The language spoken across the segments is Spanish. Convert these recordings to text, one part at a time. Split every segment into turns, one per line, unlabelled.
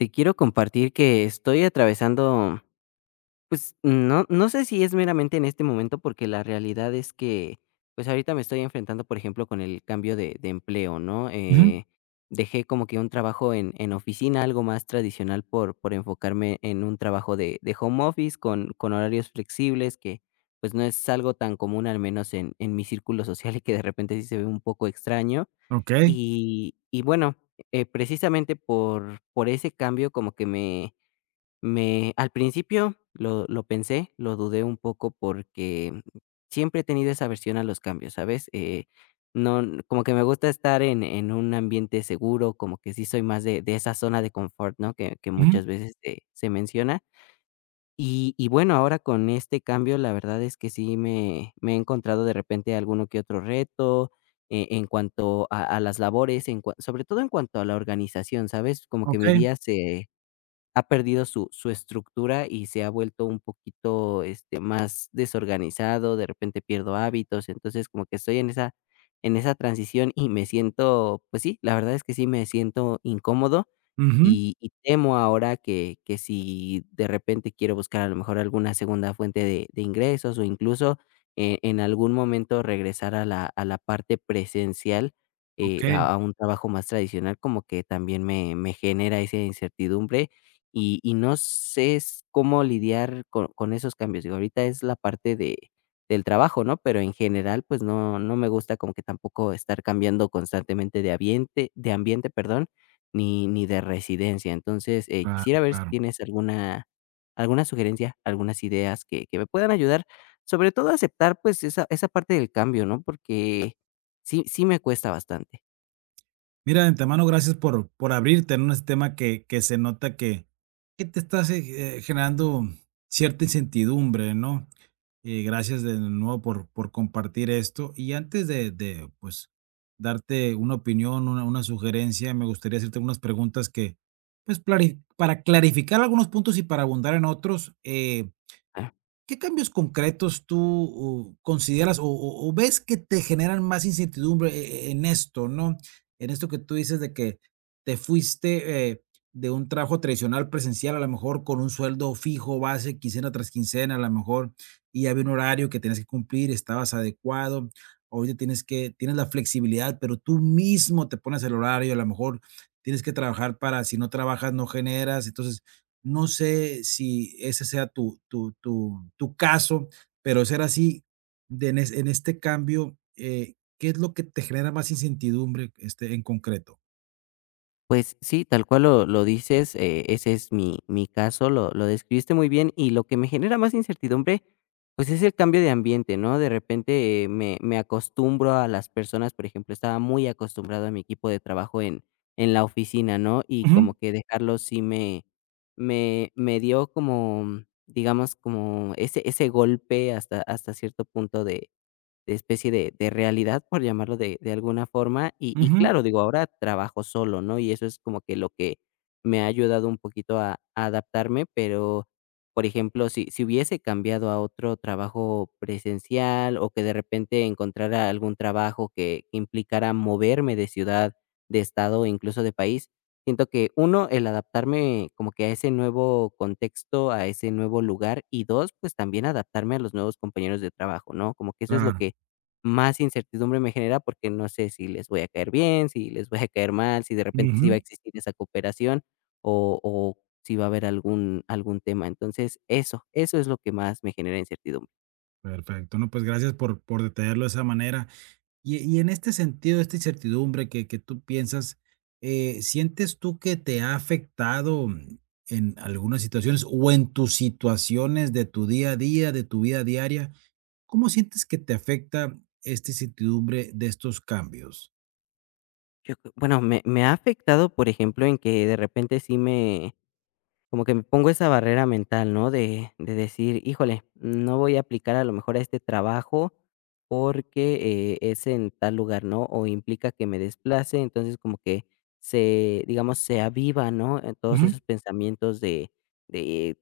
Te quiero compartir que estoy atravesando, pues no sé si es meramente en este momento, porque la realidad es que, pues ahorita me estoy enfrentando, por ejemplo, con el cambio de empleo, ¿no?
Ujú,
Dejé como que un trabajo en oficina, algo más tradicional, por enfocarme en un trabajo de home office con horarios flexibles, que pues no es algo tan común, al menos en mi círculo social, y que de repente sí se ve un poco extraño,
okey,
y bueno, precisamente por ese cambio como que me me al principio lo pensé, lo dudé un poco porque siempre he tenido esa aversión a los cambios, ¿sabes? No, n- como que me gusta estar en un ambiente seguro, como que sí soy más de esa zona de confort, ¿no? Que
ujú,
muchas veces se menciona. Y bueno, ahora con este cambio, la verdad es que sí me me he encontrado de repente alguno que otro reto, en cuanto a las labores, en cua sobre todo en cuanto a la organización, ¿sabes? Como que mi
okey,
día se ha perdido su estructura y se ha vuelto un poquito, este, más desorganizado, de repente pierdo hábitos, entonces como que estoy en esa transición y me siento, pues sí, la verdad es que sí me siento incómodo.
ujú,
Y temo ahora que si de repente quiero buscar a lo mejor alguna segunda fuente de ingresos o incluso, en algún momento regresar a la parte presencial,
okey,
a un trabajo más tradicional, como que también me genera esa incertidumbre, y no sé s cómo lidiar con esos cambios. Digo, ahorita es la parte de del trabajo, ¿no? Pero en general, pues no me gusta como que tampoco estar cambiando constantemente de ambiente, perdón, ni de residencia. Entonces,
claro,
quisiera ver si
claro.
tienes alguna sugerencia, algunas ideas que me puedan ayudar, sobre todo a aceptar, pues, esa parte del cambio, ¿no? Porque sí me cuesta bastante.
Mira, de antemano, gracias por abrirte en un tema que se nota que te estás generando cierta incertidumbre, ¿no? Gracias de nuevo por compartir esto. Y antes de pues, darte una opinión, una sugerencia, me gustaría hacerte unas preguntas que, pues, clari para clarificar algunos puntos y para abundar en otros. ¿Qué cambios concretos tú o consideras o ves que te generan más incertidumbre en esto, no? En esto que tú dices de que te fuiste, de un trabajo tradicional presencial, a lo mejor con un sueldo fijo, base, quincena tras quincena, a lo mejor, y había un horario que tenías que cumplir, estabas adecuado. Ahorita tienes la flexibilidad, pero tú mismo te pones el horario, a lo mejor tienes que trabajar para si no trabajas, no generas. Entonces, no sé si ese sea tu caso, pero ser así, de en es en este cambio, ¿qué es lo que te genera más incertidumbre, este, en concreto?
Pues sí, tal cual lo dices, ese es mi caso, lo describiste muy bien, y lo que me genera más incertidumbre, pues, es el cambio de ambiente, ¿no? De repente, me acostumbro a las personas, por ejemplo, estaba muy acostumbrado a mi equipo de trabajo en la oficina, ¿no? Y
Ujú,
como que dejarlo sí me dio como, digamos, como ese golpe hasta cierto punto de especie de realidad, por llamarlo de alguna forma, y
ujú,
claro, digo, ahora trabajo solo, ¿no? Y eso es como que lo que me ha ayudado un poquito a adaptarme, pero, por ejemplo, si hubiese cambiado a otro trabajo presencial o que de repente encontrara algún trabajo que implicara moverme de ciudad, de estado, incluso de país, siento que, uno, el adaptarme como que a ese nuevo contexto, a ese nuevo lugar, y dos, pues, también adaptarme a los nuevos compañeros de trabajo, ¿no? Como que eso es lo
claro,
que más incertidumbre me genera porque no sé si les voy a caer bien, si les voy a caer mal, si de repente sí va a
ujú.
existir esa cooperación o si va a haber algún tema. Entonces, eso es lo que más me genera incertidumbre.
Perfecto. No, pues gracias por detallarlo de esa manera. Y en este sentido, esta incertidumbre que tú piensas, ¿sientes tú que te ha afectado en algunas situaciones o en tus situaciones de tu día a día, de tu vida diaria? ¿Cómo sientes que te afecta esta incertidumbre de estos cambios?
Yo creo, bueno, me ha afectado, por ejemplo, en que de repente sí me, como que me pongo esa barrera mental, ¿no? De decir, híjole, no voy a aplicar a lo mejor a este trabajo porque es en tal lugar, ¿no? O implica que me desplace, entonces como que se, digamos, se aviva, ¿no? En todos
Ujú,
esos pensamientos de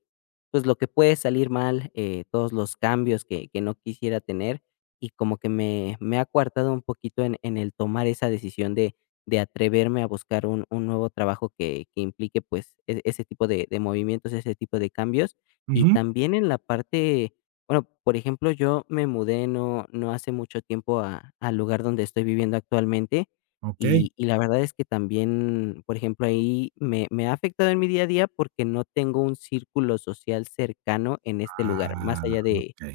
pues lo que puede salir mal, todos los cambios que no quisiera tener y como que me ha coartado un poquito en el tomar esa decisión de atreverme a buscar un nuevo trabajo que implique, pues, e ese tipo de movimientos, ese tipo de cambios. Y
ujú.
también en la parte, bueno, por ejemplo, yo me mudé no hace mucho tiempo a al lugar donde estoy viviendo actualmente,
Okey.
y la verdad es que también, por ejemplo, ahí me ha afectado en mi día a día porque no tengo un círculo social cercano en este lugar, más
Ah,
allá de
okey,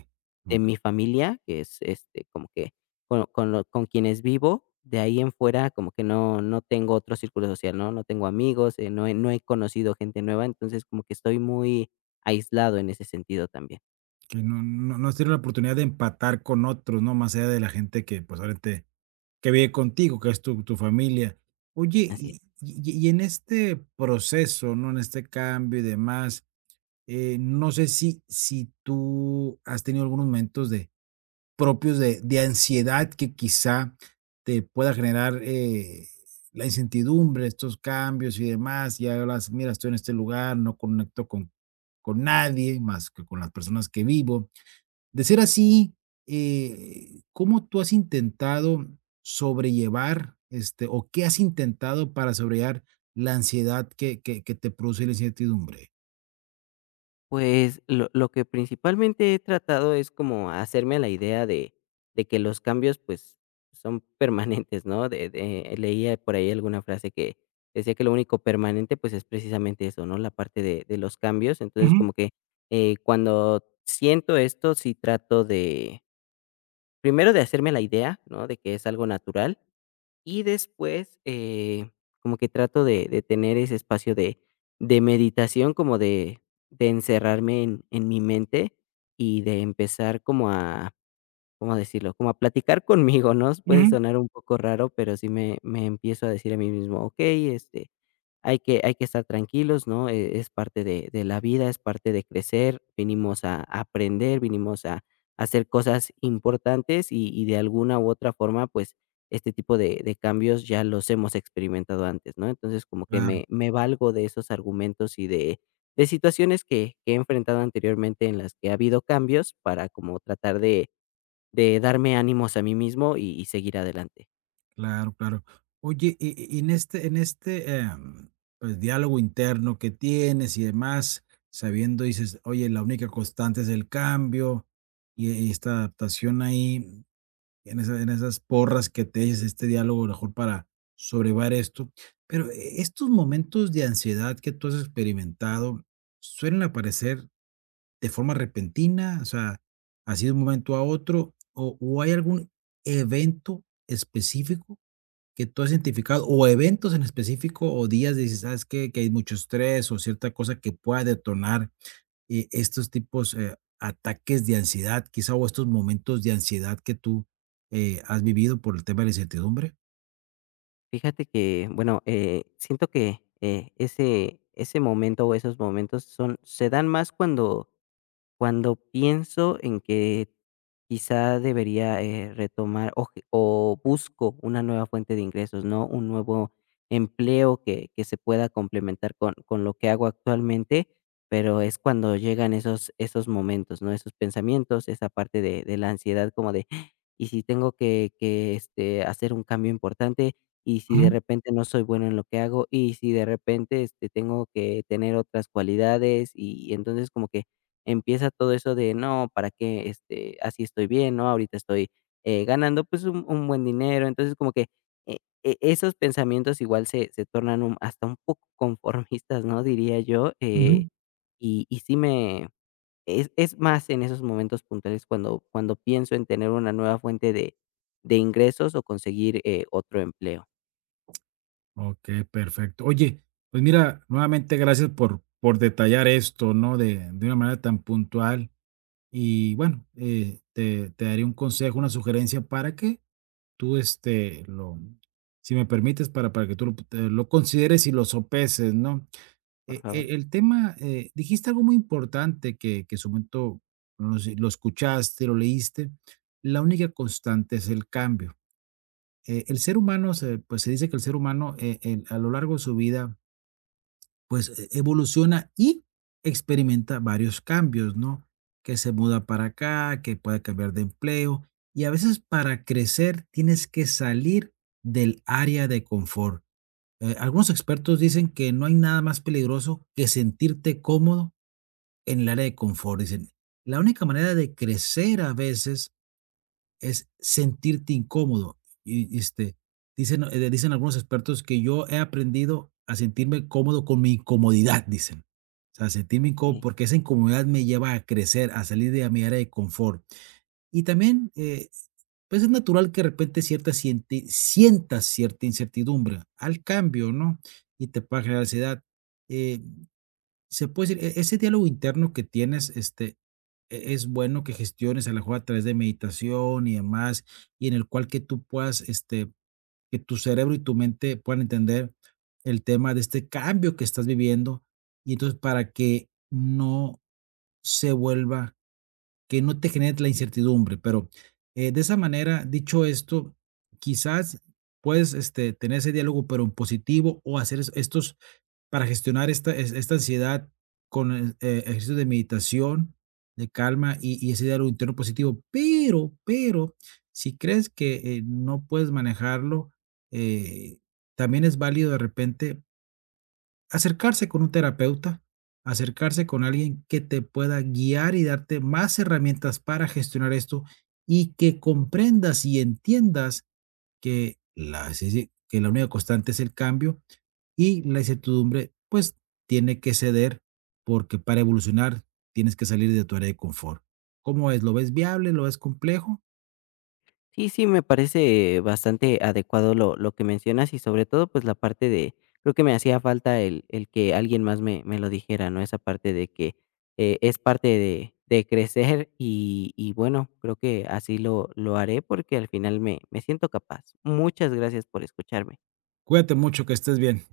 okey.
mi familia, que es, este, como que con lo con quienes vivo, de ahí en fuera como que no tengo otro círculo social, ¿no? No tengo amigos, no he conocido gente nueva, entonces como que estoy muy aislado en ese sentido también.
Que no has tenido la oportunidad de empatar con otros, ¿no? Más allá de la gente que, pues, obviamente, que vive contigo, que es tu tu familia. Oye,
Así
y
es.
y y en este proceso, ¿no? En este cambio y demás, no sé si si tú has tenido algunos momentos de propios de ansiedad que quizá te pueda generar la incertidumbre, estos cambios y demás. Ya hablas, mira, estoy en este lugar, no conecto con nadie más que con las personas que vivo. De ser así, ¿cómo tú has intentado sobrellevar este, o qué has intentado para sobrellevar la ansiedad que, que te produce la incertidumbre?
Pues, lo que principalmente he tratado es como hacerme a la idea de que los cambios, pues, son permanentes, ¿no? De leía por ahí alguna frase que decía que lo único permanente, pues, es precisamente eso, ¿no? La parte de los cambios. Entonces, como que, cuando siento esto, sí trato de, primero, de hacerme la idea, ¿no? De que es algo natural y después, como que trato de tener ese espacio de meditación, como de encerrarme en mi mente y de empezar como a, ¿cómo decirlo? Como a platicar conmigo, ¿no? Puede
Ujú.
sonar un poco raro, pero sí me me empiezo a decir a mí mismo: "Okey, este, hay que estar tranquilos, ¿no? E es parte de la vida, es parte de crecer, vinimos a aprender, vinimos a hacer cosas importantes y de alguna u otra forma, pues, este tipo de cambios ya los hemos experimentado antes", ¿no? Entonces, como que me valgo de esos argumentos y de situaciones que he enfrentado anteriormente en las que ha habido cambios, para como tratar de darme ánimos a mí mismo y seguir adelante.
Claro, claro. Oye, y en este pues, diálogo interno que tienes y demás, sabiendo, dices: "Oye, la única constante es el cambio", y esta adaptación ahí, en esa en esas porras que te dices, este diálogo, a lo mejor para sobrevivir esto. Pero, estos momentos de ansiedad que tú has experimentado, ¿suelen aparecer de forma repentina? O sea, ¿así de un momento a otro, o hay algún evento específico? Que tú has identificado o eventos en específico o días dices, ¿sabes qué? Que hay mucho estrés o cierta cosa que pueda detonar estos tipos ataques de ansiedad, quizá, o estos momentos de ansiedad que tú has vivido por el tema de la incertidumbre.
Fíjate que, bueno, siento que, ese momento o esos momentos son, se dan más cuando pienso en que quizá debería, retomar o que o busco una nueva fuente de ingresos, ¿no? Un nuevo empleo que se pueda complementar con lo que hago actualmente, pero es cuando llegan esos momentos, ¿no? Esos pensamientos, esa parte de la ansiedad como de, "Ah, ¿y si tengo que, este, hacer un cambio importante? ¿Y si de
Ujú,
repente no soy bueno en lo que hago? ¿Y si de repente, este, tengo que tener otras cualidades?". Y entonces como que empieza todo eso de no, ¿para qué? Este, así estoy bien, ¿no? Ahorita estoy, ganando pues un buen dinero. Entonces como que eh, esos pensamientos igual se, se tornan hasta un poco conformistas, ¿no? Diría yo.
ujú.
Y sí me... es más en esos momentos puntuales cuando, cuando pienso en tener una nueva fuente de ingresos o conseguir otro empleo,
Ok, perfecto. Oye, pues mira, nuevamente gracias por detallar esto, ¿no? De una manera tan puntual. Y bueno, te daré un consejo, una sugerencia para que tú, este, lo Si me permites, para que tú lo te lo consideres y lo sopeses, ¿no?
por favor.
El tema, dijiste algo muy importante que en su momento lo, si lo escuchaste, lo leíste, la única constante es el cambio. El ser humano se, pues, se dice que el ser humano, en a lo largo de su vida, pues evoluciona y experimenta varios cambios, ¿no? Que se muda para acá, que puede cambiar de empleo, y a veces para crecer tienes que salir del área de confort. Algunos expertos dicen que no hay nada más peligroso que sentirte cómodo en el área de confort. Dicen, la única manera de crecer a veces es sentirte incómodo. Y, este, dicen, dicen algunos expertos que yo he aprendido a sentirme cómodo con mi incomodidad, dicen. O sea, sentirme incómodo
Eh.
porque esa incomodidad me lleva a crecer, a salir de mi área de confort. Y también, pues es natural que de repente sientas cierta incertidumbre al cambio, ¿no? Y te pueda generar ansiedad. Eh, se puede decir, ese diálogo interno que tienes, este, es bueno que gestiones a lo mejor a través de meditación y demás, y en el cual que tú puedas, este, que tu cerebro y tu mente puedan entender el tema de este cambio que estás viviendo, y entonces para que no se vuelva, que no te genere la incertidumbre, pero, de esa manera, dicho esto, quizás puedes, este, tener ese diálogo, pero en positivo o hacer es estos para gestionar esta es esta ansiedad con el, ejercicios de meditación, de calma y ese diálogo interno positivo. Pero, si crees que, no puedes manejarlo, eh, también es válido de repente acercarse con un terapeuta, acercarse con alguien que te pueda guiar y darte más herramientas para gestionar esto, y que comprendas y entiendas que la única constante es el cambio y la incertidumbre, pues, tiene que ceder, porque para evolucionar tienes que salir de tu área de confort. ¿Cómo es? ¿Lo ves viable? ¿Lo ves complejo?
Sí, sí, me parece bastante adecuado lo que mencionas y sobre todo pues la parte de, creo que me hacía falta el que alguien más me, me lo dijera, ¿no? Esa parte de que es parte de crecer y bueno, creo que así lo haré porque al final me, me siento capaz. Muchas gracias por escucharme.
Cuídate mucho, que estés bien.